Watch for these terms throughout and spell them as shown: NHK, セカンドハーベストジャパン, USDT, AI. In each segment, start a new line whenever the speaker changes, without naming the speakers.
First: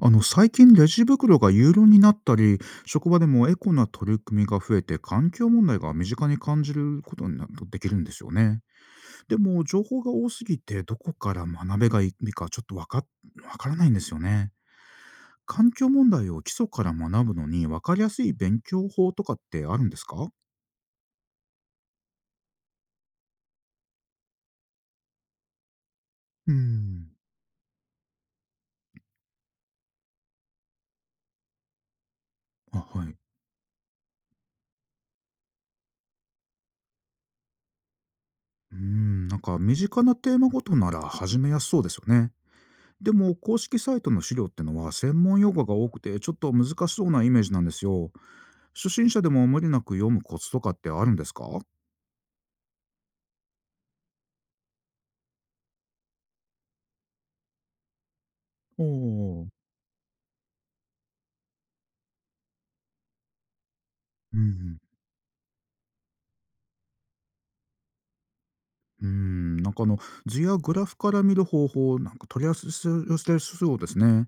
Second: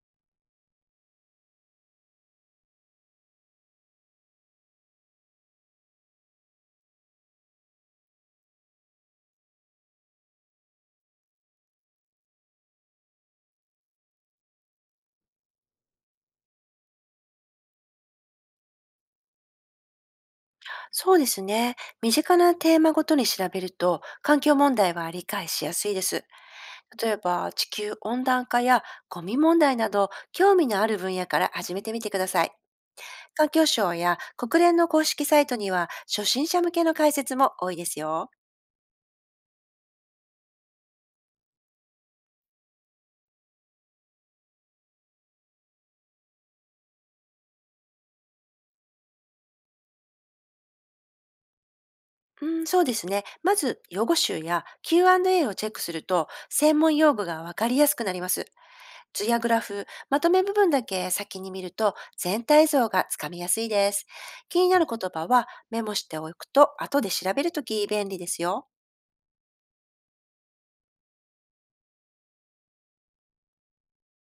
最近レジ袋が有料になったり、職場でもエコな取り組みが増えて環境問題が身近に感じることになできるんですよね。でも情報が多すぎてどこから学べがいいか、ちょっとわからないんですよね。環境問題を基礎から学ぶのにわかりやすい勉強法とかってあるんですか？
そうですね。身近なテーマごとに調べると、環境問題は理解しやすいです。
うーん。
例えば、地球温暖化やゴミ問題など、興味のある分野から始めてみてください。
あ、はい。
環境省や国連の公式サイトには、初心者向けの解説も多いですよ。
うーん、なんか身近なテーマごとなら始めやすそうですよね。でも公式サイトの資料ってのは専門用語が多くてちょっと難しそうなイメージなんですよ。初心者でも無理なく読むコツとかってあるんですか？お
うん、そうですね。まず、用語集や Q&A をチェックすると、専門用語がわかりやすくなります。
ー。
図やグラフ、まとめ部分だけ先に見ると全体像がつかみやすいです。
う
気に
ん。
なる言葉はメモしておくと後で調べるとき便利ですよ。
うん、図やグラフから見る方法、なんか取り寄せそうですね。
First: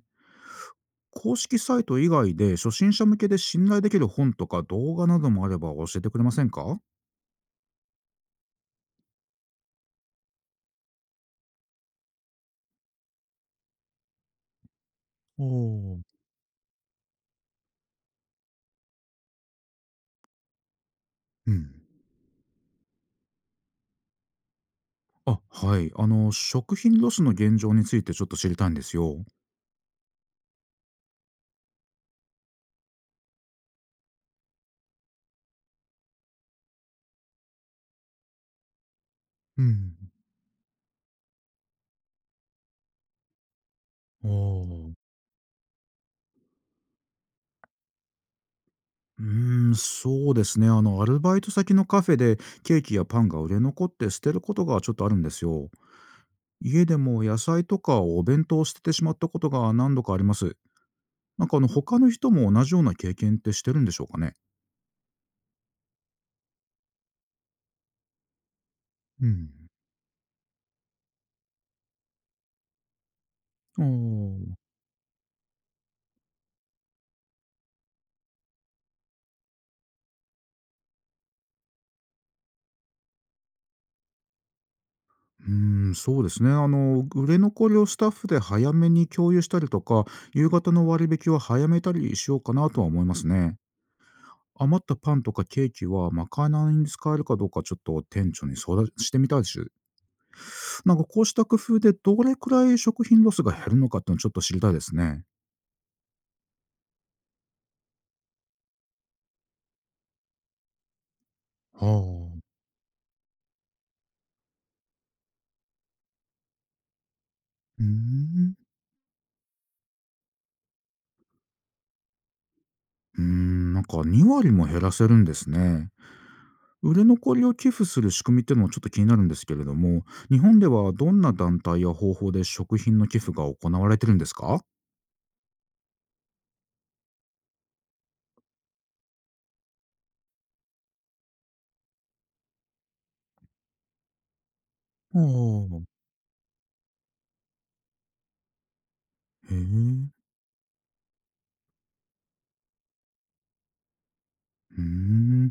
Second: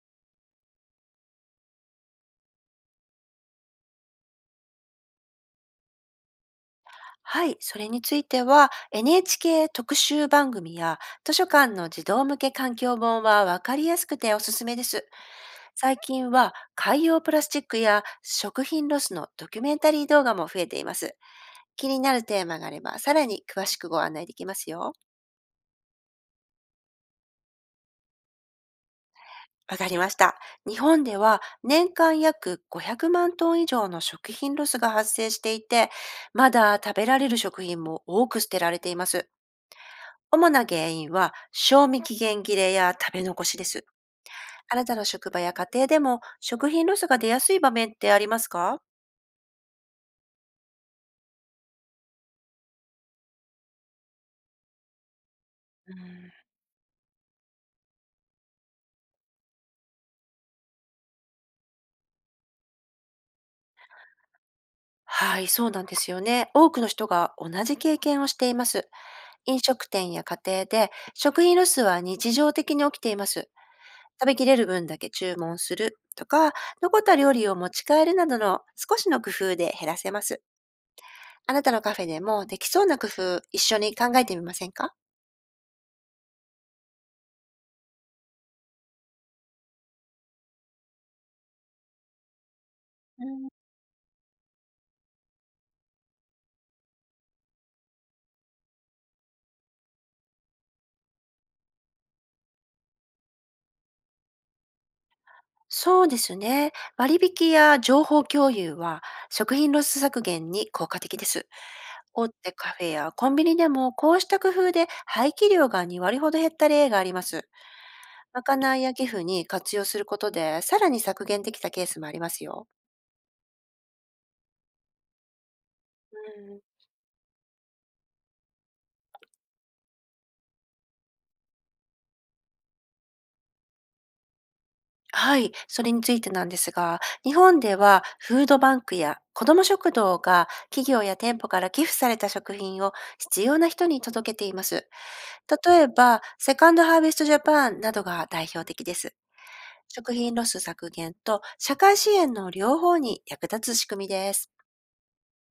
公式サイト以外で初心者向けで信頼できる本とか動画などもあれば教えてくれませんか？
はい、それについては NHK 特集番組や図書館の児童向け環境本はわかりやすくておすすめです。
お
最
ー。
近は海洋プラスチックや食品ロスのドキュメンタリー動画も増えています。
うん。
気になるテーマがあればさらに詳しくご案内できますよ。
あ、はい。食品ロスの現状についてちょっと知りたいんですよ。
わかりました。日本では年間約500万トン以上の食品ロスが発生していて、まだ食べられる食品も多く捨てられています。
うん。
主な原因は賞味期限切れや食べ残しです。
お
あな
ー。
たの職場や家庭でも食品ロスが出やすい場面ってありますか？
うーん、そうですね。アルバイト先のカフェでケーキやパンが売れ残って捨てることがちょっとあるんですよ。
うん、
家でも野菜とかお弁当を捨ててしまったことが何度かあります。他の人も同じような経験ってしてるんでしょうかね。
はい、そうなんですよね。多くの人が同じ経験をしています。
う
飲
ん。
食店や家庭で食品ロスは日常的に起きています。
あ
食べき
あ、
れる分だけ注文するとか、残った料理を持ち帰るなどの少しの工夫で減らせます。あなたのカフェでもできそうな工夫、一緒に考えてみませんか？
うーん、そうですね。売れ残りをスタッフで早めに共有したりとか、夕方の割引は早めたりしようかなとは思いま
う
す
ん、
ね。余ったパンとかケーキはまかないに使えるかどうか、ちょっと店長に相談してみたいです。こうした工夫でどれくらい食品ロスが減るのかっていうのを、ちょっと知りたいですね。
そうですね。割引や情報共有は食品ロス削減に効果的です。
は
大
あ。う
手カフェやコンビニでもこうした工夫で廃棄量が2割ほど減った例があります。
ー
ま
ん。
かないや寄付に活用することでさらに削減できたケースもありますよ。
うーん、なんか2割も減らせるんですね。
うん。
売れ残りを寄付する仕組みっていうのもちょっと気になるんですけれども、日本ではどんな団体や方法で食品の寄付が行われてるんですか？はあ。
はい、それについてなんですが、日本ではフードバンクや子ども食堂が企業や店舗から寄付された食品を必要な人に届けています。例えば、セカンドハーベストジャパンなどが代表的です。
へえ。う
食品ロス削減と社会支援の両方に役立つ仕組みです。
ーん。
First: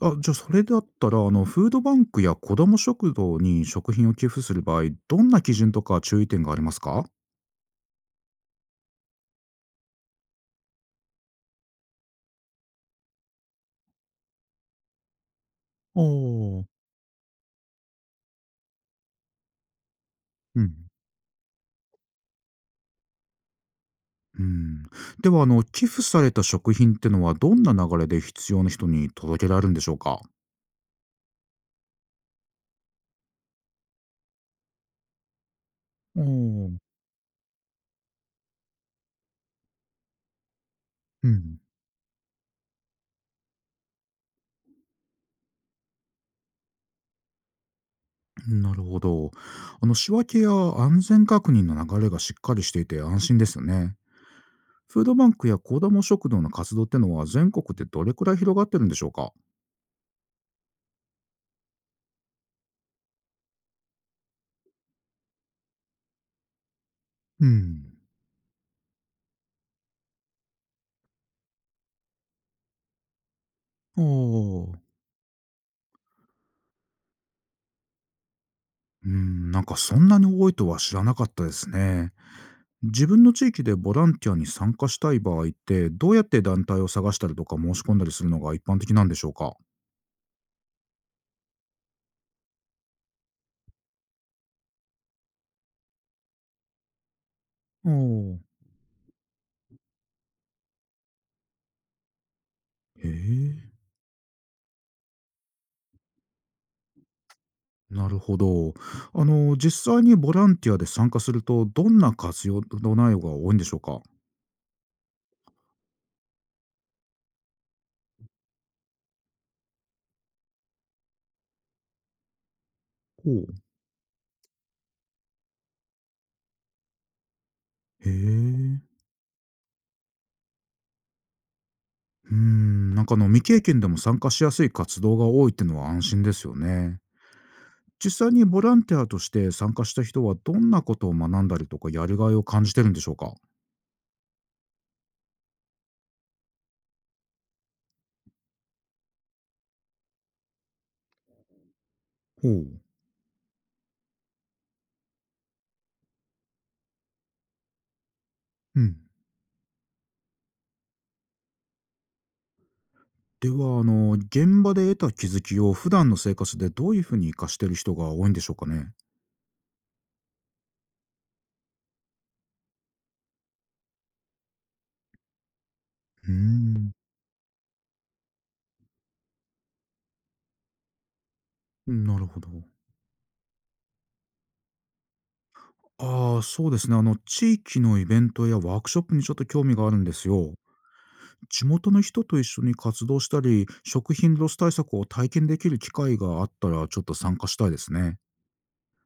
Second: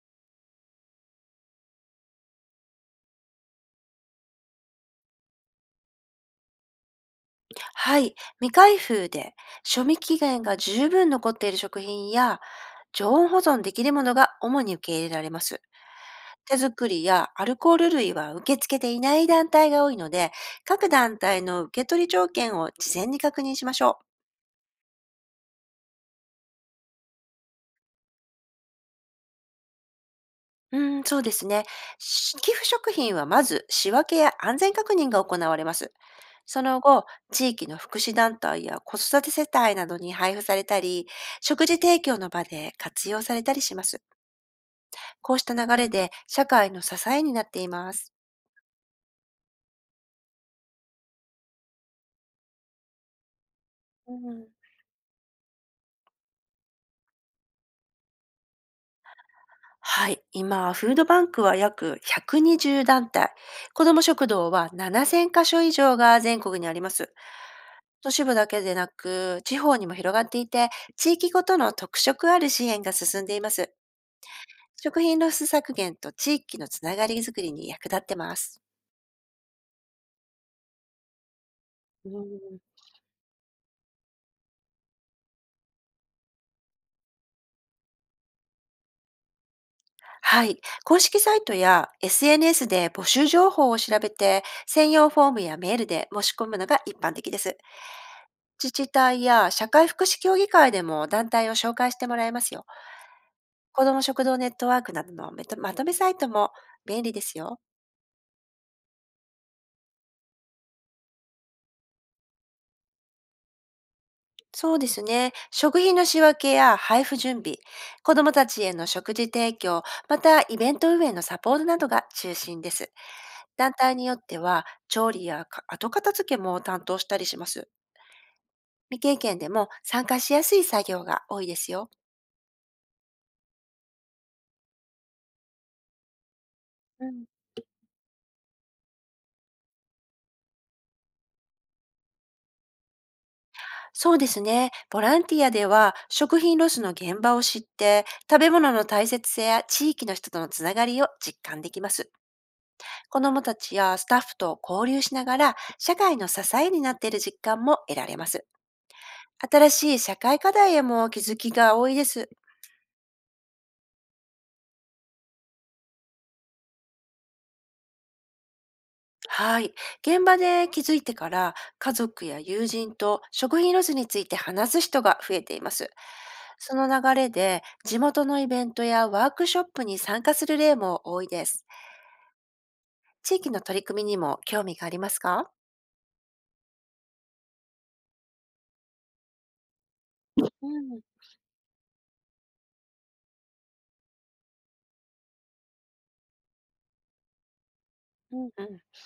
あ、じゃあそれだったら、フードバンクや子ども食堂に食品を寄付する場合、どんな基準とか注意点がありますか？
はい、未開封で賞味期限が十分残っている食品や常温保存できるものが主に受け入れられます。
あ
手
あ。
作りやアルコール類は受け付けていない団体が多いので、
うん
各団体の受け取り条件を事前に確認しましょう。
うん。では、寄付された食品ってのは、どんな流れで必要な人に届けられるんでしょうか？
うん、そうですね。寄付食品はまず仕分けや安全確認が行われます。
う
そ
ん。
の後、地域の福祉団体や子育て世帯などに配布されたり、
うん、
食事提供の場で活用されたりします。こうした流れで社会の支えになっています。
なるほど。仕分けや安全確認の流れがしっかりしていて安心ですよね。
うん。
フードバンクや子ども食堂の活動ってのは、全国でどれくらい広がってるんでしょうか？
はい、今、フードバンクは約120団体、子ども食堂は7000箇所以上が全国にあります。
うん。
都市部だけでなく、地方にも広がっていて、地域ごとの特色ある支援が進んでいます。
おお。う
食品ロス削減と地域のつながりづくりに役立ってます。
ん、なんかそんなに多いとは知らなかったですね。
うん、
自分の地域でボランティアに参加したい場合って、どうやって団体を探したりとか申し込んだりするのが一般的なんでしょうか？
はい。公式サイトや SNS で募集情報を調べて、専用フォームやメールで申し込むのが一般的です。
おおー。
自治体や社会福祉協議会でも団体を紹介してもらえますよ。
へえ、
子ども食堂ネットワークなどのまとめサイトも便利ですよ。
なるほど。実際にボランティアで参加すると、どんな活用の内容が多いんでしょうか？ほ
そうですね。食品の仕分けや配布準備、子どもたちへの食事提供、またイベント運営のサポートなどが中心です。
う。
団体によっては調理や後片付けも担当したりします。
へえ。
未経験でも参加しやすい作業が多いですよ。
うーん、未経験でも参加しやすい活動が多いってのは安心ですよね。
うん。
実際にボランティアとして参加した人はどんなことを学んだりとかやりがいを感じてるんでしょうか？
そうですね。ボランティアでは食品ロスの現場を知って、食べ物の大切さや地域の人とのつながりを実感できます。
ほう。
子どもたちやスタッフと交流しながら、社会の支えになっている実感も得られます。
うん。
新しい社会課題へも気づきが多いです。
では現場で得た気づきを普段の生活でどういうふうに活かしている人が多いんでしょうかね？
はい。現場で気づいてから、家族や友人と食品ロスについて話す人が増えています。
うー
その
ん。
流れで、地元のイベントやワークショップに参加する例も多いです。
なるほど。
地域の取り組みにも興味がありますか？
ああ、そうですね。地域のイベントやワークショップにちょっと興味があるんですよ。
うんうん。
地元の人と一緒に活動したり、食品ロス対策を体験できる機会があったらちょっと参加したいですね。
うん、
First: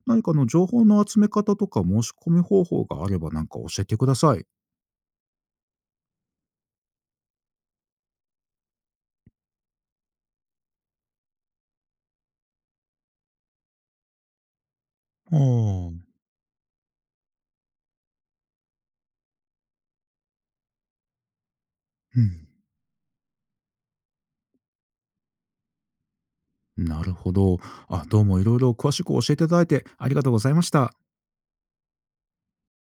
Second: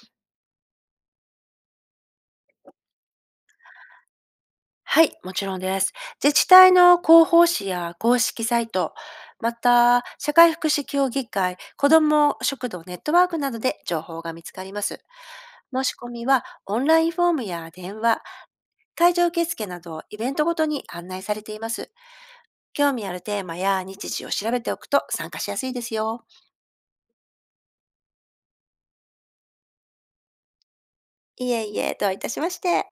何か情報の集め方とか申し込み方法があれば、なんか教えてください。
はい、もちろんです。自治体の広報誌や公式サイト、また社会福祉協議会、子ども食堂ネットワークなどで情報が見つかります。
あ
申
あ。
し込みはオンラインフォームや電話、会場受付などイベントごとに案内されています。興味あるテーマや日時を調べておくと参加しやすいですよ。
うん、なるほど。あ、どうもいろいろ詳しく教えていただいてありがとうございました。
いえいえ、どういたしまして。